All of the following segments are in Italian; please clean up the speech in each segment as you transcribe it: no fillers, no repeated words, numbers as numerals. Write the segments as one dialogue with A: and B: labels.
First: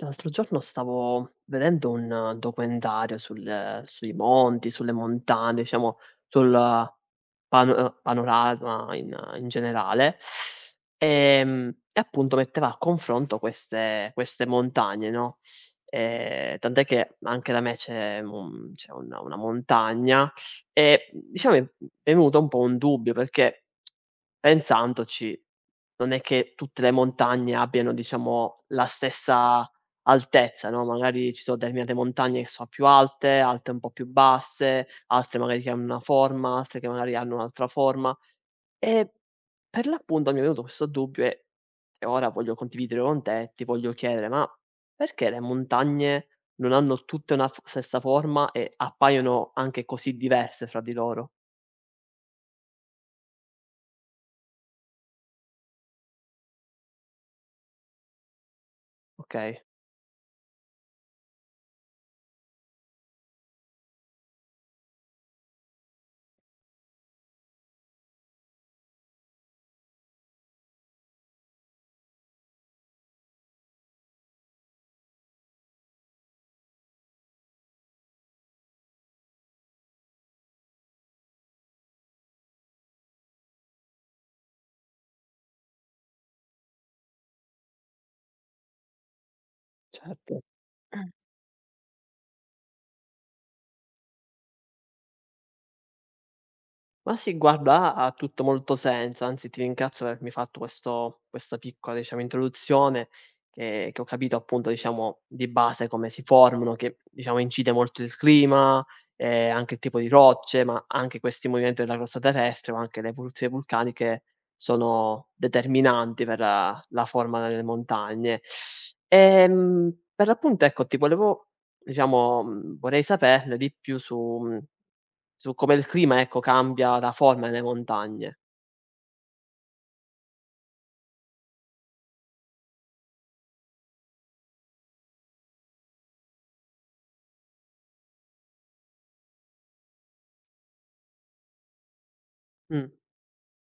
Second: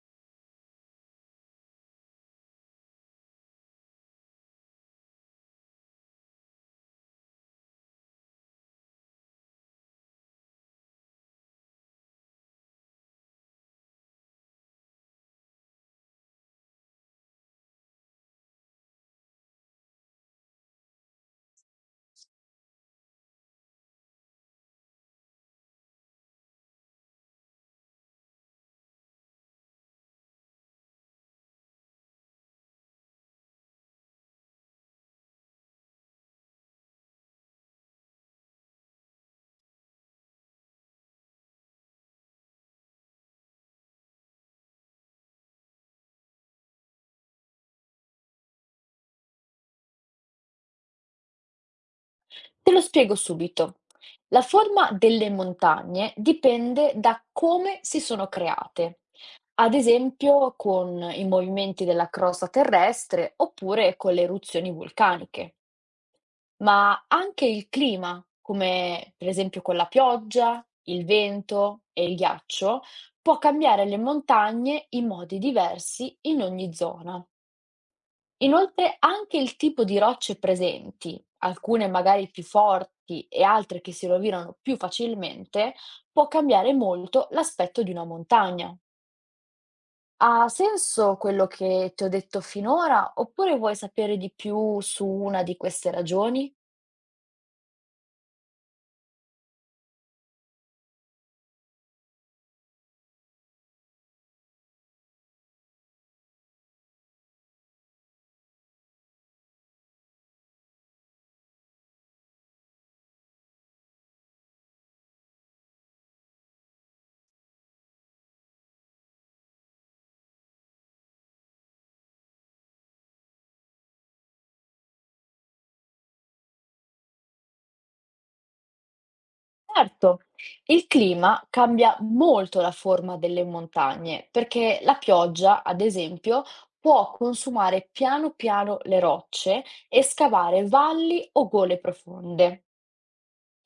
A: L'altro giorno stavo vedendo un documentario sulle montagne, diciamo sul panorama in in generale, e appunto metteva a confronto queste montagne, no, tant'è che anche da me c'è un una montagna e, diciamo, è venuto un po' un dubbio perché pensandoci, non è che tutte le montagne abbiano, diciamo, la stessa altezza, no, magari ci sono determinate montagne che sono più alte, altre un po' più basse, altre magari che hanno una forma, altre che magari hanno un'altra forma. E per l'appunto mi è venuto questo dubbio e ora voglio condividere con te, ti voglio chiedere: ma perché le montagne non hanno tutte una f stessa forma e appaiono anche così diverse fra di loro?
B: Te lo spiego subito. La forma delle montagne dipende da come si sono create,
A: Okay,
B: ad esempio con i movimenti della crosta terrestre oppure con le eruzioni vulcaniche, ma anche il clima, come per esempio con la pioggia, il vento e il ghiaccio, può cambiare le montagne in modi diversi in ogni zona. Inoltre anche il tipo di rocce presenti, alcune magari più forti e altre che si rovinano più facilmente, può cambiare molto l'aspetto di una montagna.
A: certo.
B: Ha senso quello che ti ho detto finora, oppure vuoi sapere di più su una di queste ragioni?
A: Ma sì, guarda, ha tutto molto senso, anzi ti ringrazio per avermi fatto questo questa piccola, diciamo, introduzione che ho capito appunto, diciamo, di base come si formano, che diciamo incide molto il clima, anche il tipo di rocce, ma anche questi movimenti della crosta terrestre, ma anche le evoluzioni vulcaniche sono determinanti per la forma delle montagne. Per l'appunto ecco, ti volevo. Diciamo, vorrei saperne di più su su come il clima, ecco, cambia la forma delle montagne.
B: Certo, il clima cambia molto la forma delle montagne, perché la pioggia, ad esempio, può consumare piano piano le rocce e scavare valli o gole profonde.
A: Mh.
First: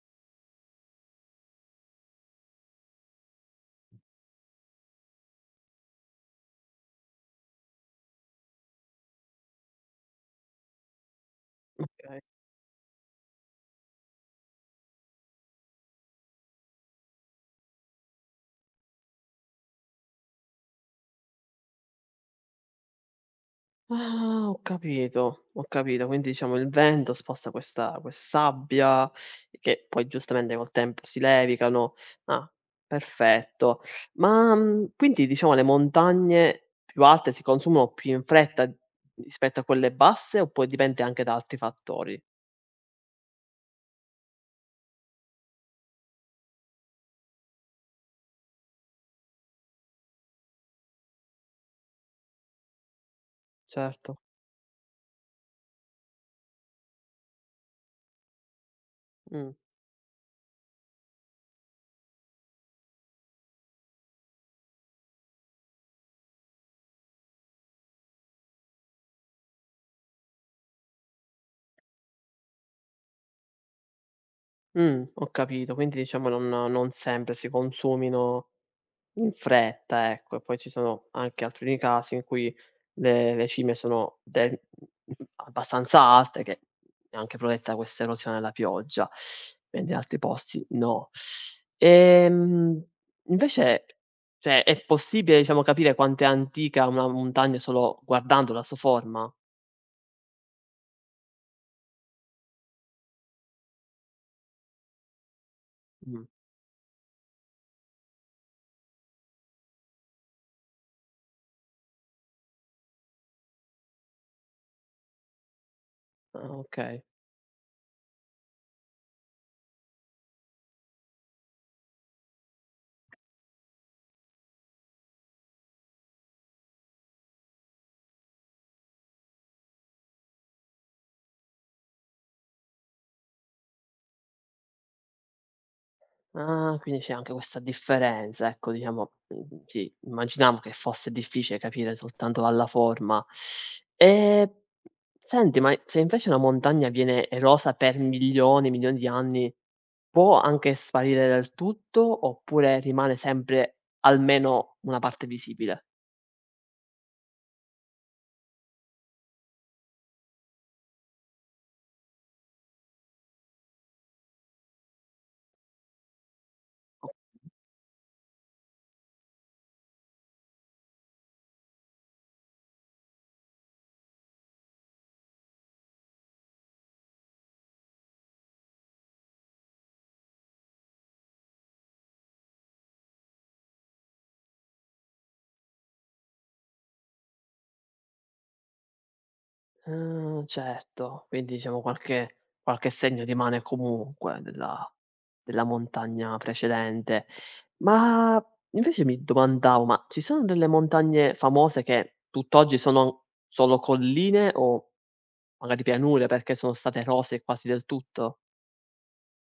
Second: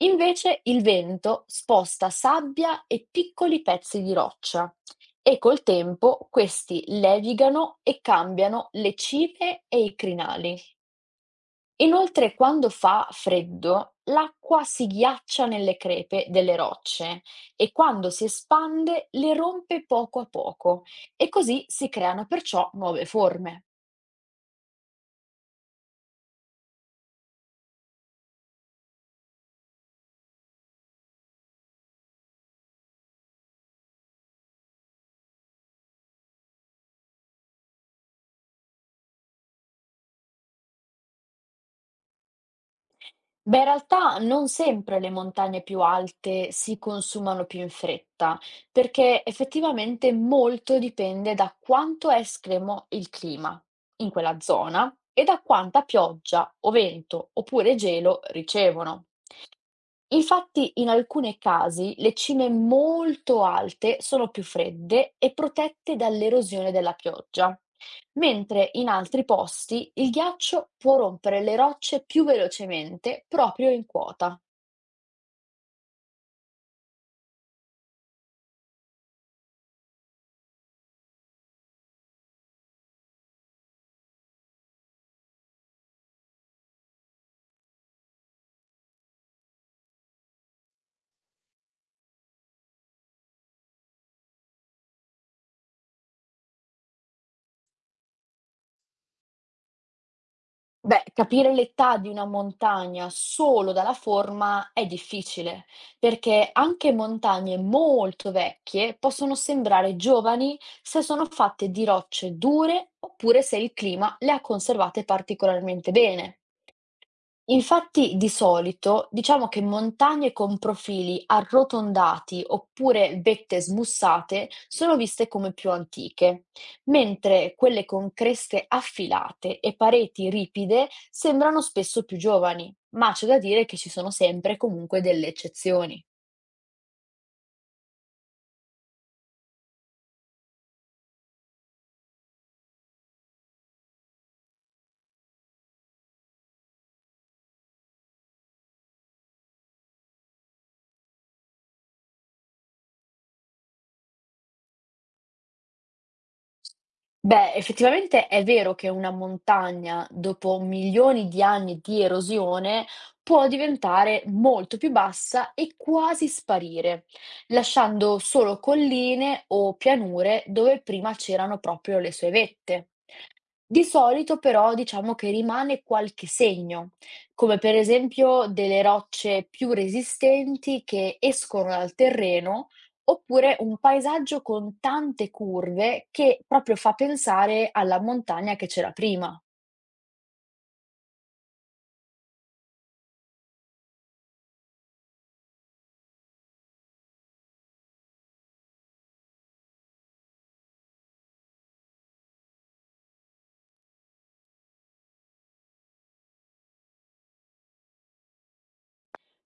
B: Invece il vento sposta sabbia e piccoli pezzi di roccia e col tempo questi levigano e cambiano le cime e i crinali. Inoltre, quando fa freddo, l'acqua si ghiaccia nelle crepe delle rocce e quando si espande le rompe poco a poco e così si creano perciò nuove forme.
A: Ah, ho capito, ho capito. Quindi diciamo il vento sposta questa quest sabbia che poi giustamente col tempo si levicano. Ah, perfetto. Ma, quindi diciamo le montagne più alte si consumano più in fretta rispetto a quelle basse oppure dipende anche da altri fattori?
B: Beh, in realtà non sempre le montagne più alte si consumano più in fretta, perché effettivamente molto dipende da quanto è estremo il clima in
A: Certo.
B: quella zona e da quanta pioggia o vento oppure gelo ricevono.
A: Mh.
B: Infatti in alcune casi le cime molto alte sono più fredde e protette dall'erosione della pioggia, mentre in altri posti il ghiaccio può rompere le rocce più velocemente proprio in quota.
A: Ho capito. Quindi diciamo non sempre si consumino in fretta, ecco. E poi ci sono anche altri casi in cui le cime sono del abbastanza alte che è anche protetta da questa erosione della pioggia, mentre in altri posti no. Ehm, Invece, cioè è possibile diciamo capire quanto è antica una montagna solo guardandola, 'sto forma?
B: Beh, capire l'età di una montagna solo dalla forma è difficile,
A: Mh,
B: perché anche montagne molto vecchie possono sembrare giovani se sono fatte di rocce dure oppure se il clima le ha conservate particolarmente bene.
A: ah okay.
B: Infatti di solito diciamo che montagne con profili arrotondati oppure vette smussate sono viste come più antiche, mentre quelle con creste affilate e pareti ripide sembrano spesso più giovani, ma c'è da dire che ci sono sempre comunque delle eccezioni.
A: Ah, quindi c'è anche questa differenza, ecco diciamo, sì, immaginavo che fosse difficile capire soltanto dalla forma. Ehm, Senti, ma se invece una montagna viene erosa per milioni e milioni di anni, può anche sparire del tutto, oppure rimane sempre almeno una parte visibile?
B: Beh, effettivamente è vero che una montagna, dopo milioni di anni di erosione, può diventare molto più bassa e quasi sparire,
A: O
B: lasciando solo colline o pianure dove prima c'erano proprio le sue vette. Di solito però diciamo che rimane qualche segno, come per esempio delle rocce più resistenti che escono dal terreno, oppure un paesaggio con tante curve che proprio fa pensare alla montagna che c'era prima.
A: Ah, certo, quindi diciamo qualche segno rimane comunque della montagna precedente. Ma invece mi domandavo, ma ci sono delle montagne famose che tutt'oggi sono solo colline o magari pianure perché sono state erose quasi del tutto?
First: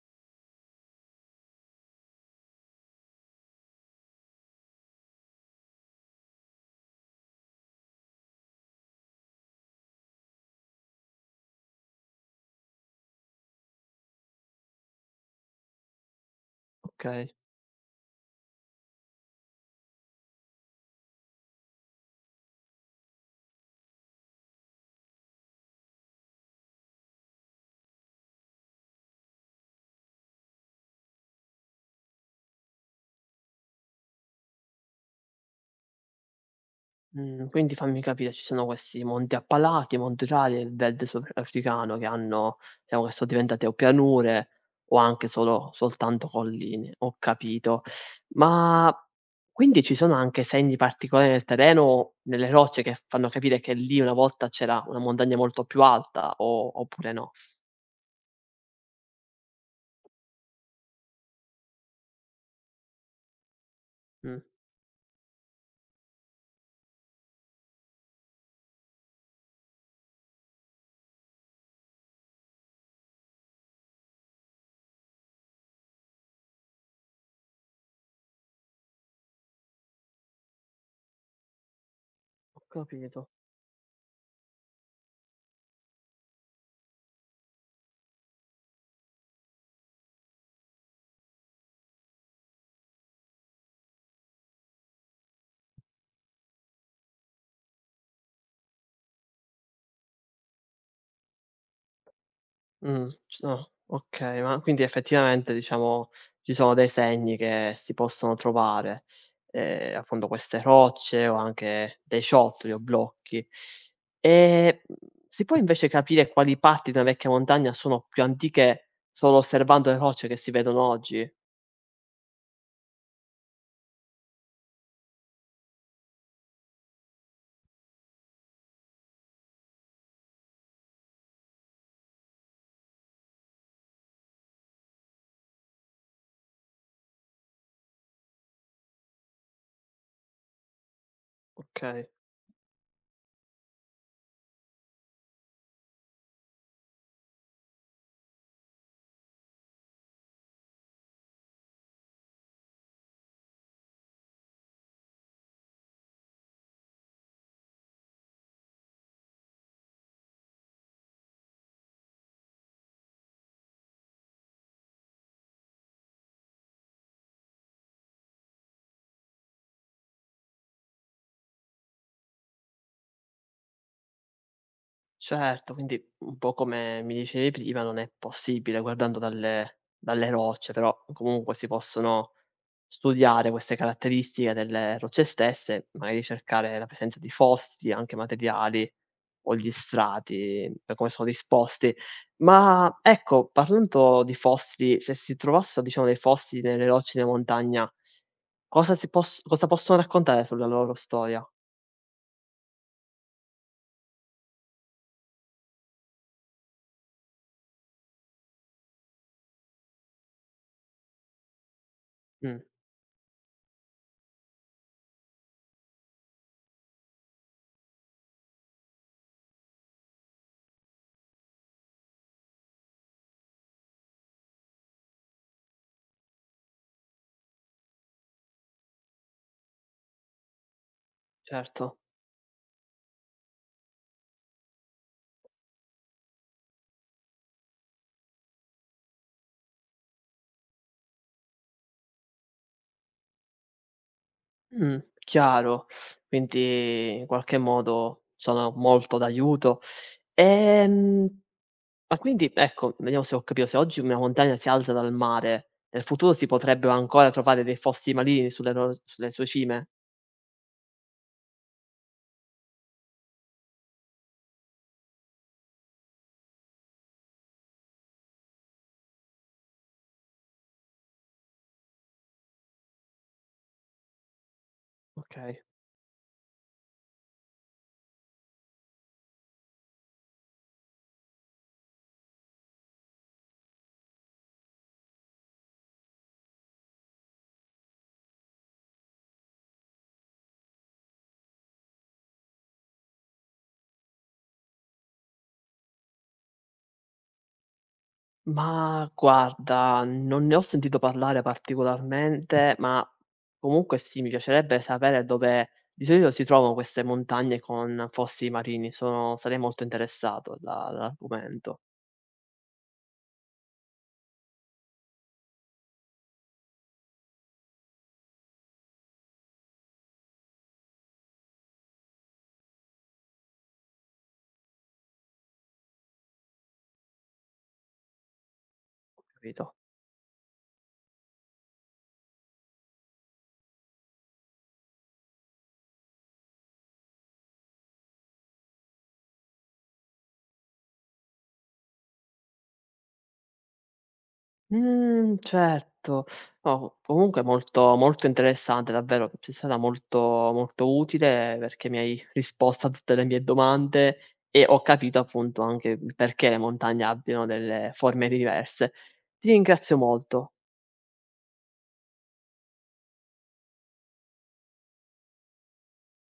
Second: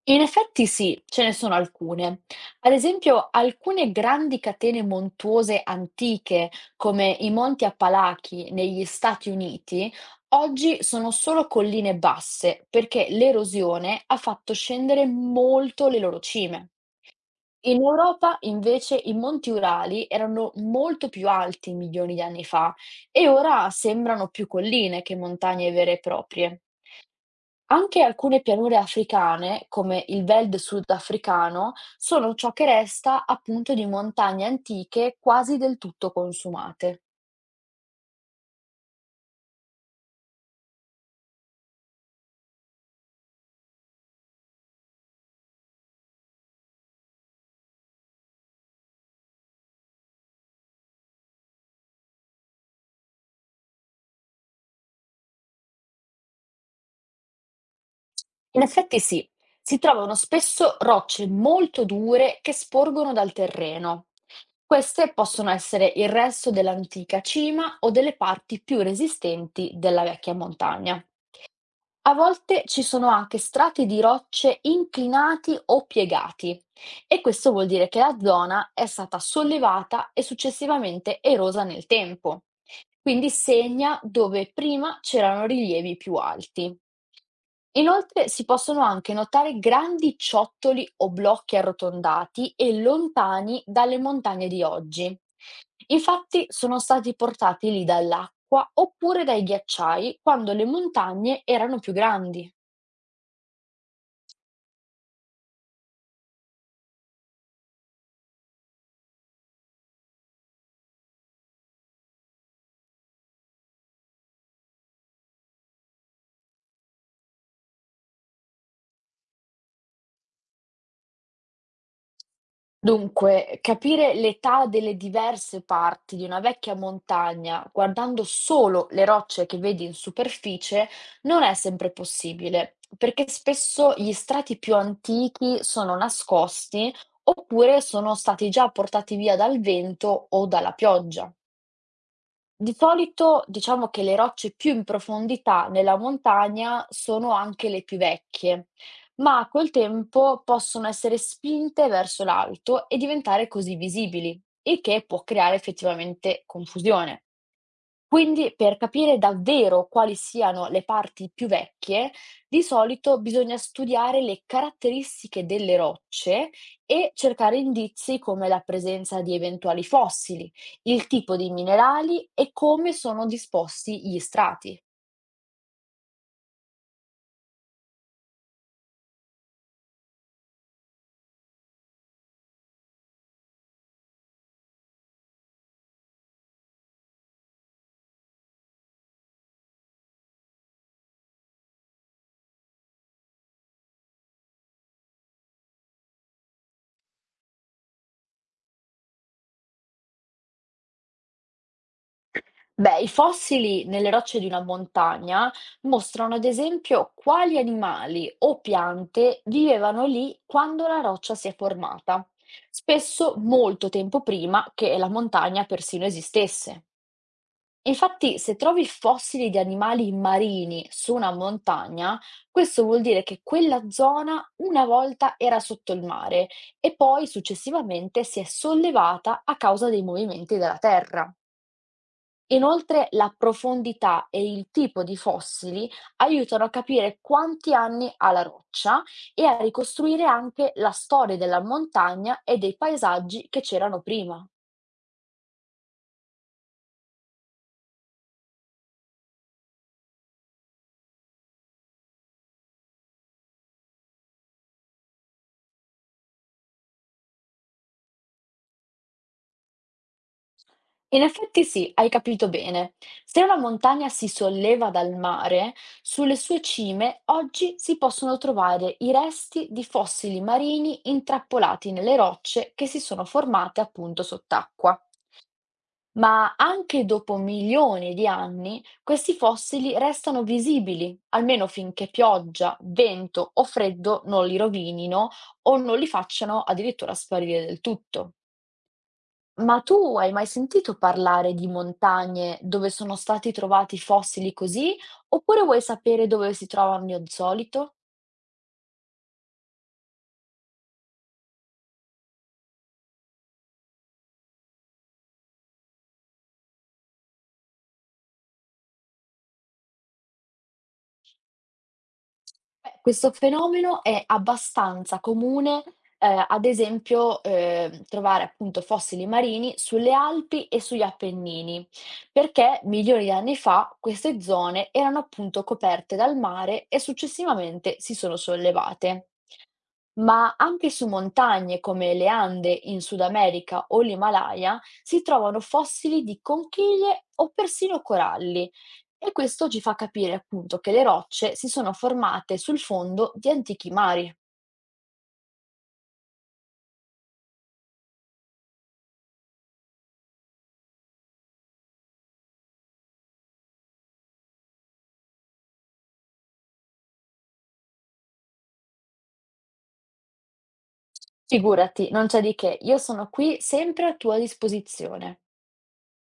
B: In effetti sì, ce ne sono alcune. Ad esempio, alcune grandi catene montuose antiche, come i Monti Appalachi negli Stati Uniti, oggi sono solo colline basse perché l'erosione ha fatto scendere molto le loro cime.
A: Okay.
B: In Europa invece i monti Urali erano molto più alti milioni di anni fa e ora sembrano più colline che montagne vere e proprie. Anche alcune pianure africane, come il Veld sudafricano, sono ciò che resta appunto di montagne antiche quasi del tutto consumate.
A: Quindi fammi capire, ci sono questi monti appalati, monti rari e il verde sudafricano che hanno diciamo che so diventate o pianure o anche solo soltanto colline, ho capito. Ma quindi ci sono anche segni particolari nel terreno, nelle rocce che fanno capire che lì una volta c'era una montagna molto più alta o oppure no?
B: In effetti sì, si trovano spesso rocce molto dure che sporgono dal terreno.
A: Mh,
B: Queste possono essere il resto dell'antica cima o delle parti più resistenti della vecchia montagna. A volte ci sono anche strati di rocce inclinati o piegati, e questo vuol dire che la zona è stata sollevata e successivamente erosa nel tempo.
A: ho capito.
B: Quindi segna dove prima c'erano rilievi più alti. Inoltre si possono anche notare grandi ciottoli o blocchi arrotondati e lontani dalle montagne di oggi. Infatti sono stati portati lì dall'acqua oppure dai ghiacciai quando le montagne erano più grandi.
A: C no, okay, ma quindi effettivamente diciamo ci sono dei segni che si possono trovare, appunto queste rocce o anche dei ciottoli o blocchi. Ehm, mhmm, si può invece capire quali parti di una vecchia montagna sono più antiche solo osservando le rocce che si vedono oggi?
B: Dunque, capire l'età delle diverse parti di una vecchia montagna guardando solo le rocce che vedi in superficie non è sempre possibile, perché spesso gli strati più antichi sono nascosti oppure sono stati già portati via dal vento o dalla pioggia.
A: Okay.
B: Di solito diciamo che le rocce più in profondità nella montagna sono anche le più vecchie, ma col tempo possono essere spinte verso l'alto e diventare così visibili, il che può creare effettivamente confusione. Quindi, per capire davvero quali siano le parti più vecchie, di solito bisogna studiare le caratteristiche delle rocce e cercare indizi come la presenza di eventuali fossili, il tipo di minerali e come sono disposti gli strati.
A: Certo, quindi un po' come mi dicevi prima non è possibile guardando dalle rocce, però comunque si possono studiare queste caratteristiche delle rocce stesse, magari cercare la presenza di fossili, anche materiali o gli strati per come sono disposti. Ma ecco, parlando di fossili, se si trovassero diciamo dei fossili nelle rocce di una montagna, cosa possono raccontare sulla loro storia?
B: Beh, i fossili nelle rocce di una montagna mostrano ad esempio quali animali o piante vivevano lì quando la roccia si è formata,
A: Mh,
B: spesso molto tempo prima che la montagna persino esistesse. Infatti, se trovi fossili di animali marini su una montagna, questo vuol dire che quella zona una volta era sotto il mare e poi successivamente si è sollevata a causa dei movimenti della terra.
A: certo.
B: Inoltre la profondità e il tipo di fossili aiutano a capire quanti anni ha la roccia e a ricostruire anche la storia della montagna e dei paesaggi che c'erano prima.
A: Chiaro. Quindi in qualche modo sono molto d'aiuto. Ehm, ma quindi ecco, vediamo se ho capito, se oggi una montagna si alza dal mare, nel futuro si potrebbero ancora trovare dei fossi marini sulle sue cime?
B: In effetti sì, hai capito bene. Se una montagna si solleva dal mare, sulle sue cime oggi si possono trovare i resti di fossili marini intrappolati nelle rocce che si sono formate appunto sott'acqua.
A: Okay.
B: Ma anche dopo milioni di anni, questi fossili restano visibili, almeno finché pioggia, vento o freddo non li rovinino o non li facciano addirittura sparire del tutto. Ma tu hai mai sentito parlare di montagne dove sono stati trovati fossili così? Oppure vuoi sapere dove si trovano di solito?
A: Ma guarda, non ne ho sentito parlare particolarmente, ma comunque sì, mi piacerebbe sapere dove di solito si trovano queste montagne con fossi marini. Sono Sarei molto interessato alla all'argomento.
B: Beh, questo fenomeno è abbastanza comune. Ad esempio, trovare appunto fossili marini sulle Alpi e sugli Appennini, perché milioni di anni fa queste zone erano appunto coperte dal mare e successivamente si sono sollevate.
A: Capito?
B: Ma anche su montagne come le Ande in Sud America o l'Himalaya si trovano fossili di conchiglie o persino coralli. E questo ci fa capire appunto che le rocce si sono formate sul fondo di antichi mari.
A: Mhmm, certo. No, comunque molto interessante davvero, sei stata molto utile perché mi hai risposto a tutte le mie domande e ho capito appunto anche il perché le montagne abbiano delle forme diverse. Ti ringrazio molto.
B: Figurati, non c'è di che, io sono qui sempre a tua disposizione.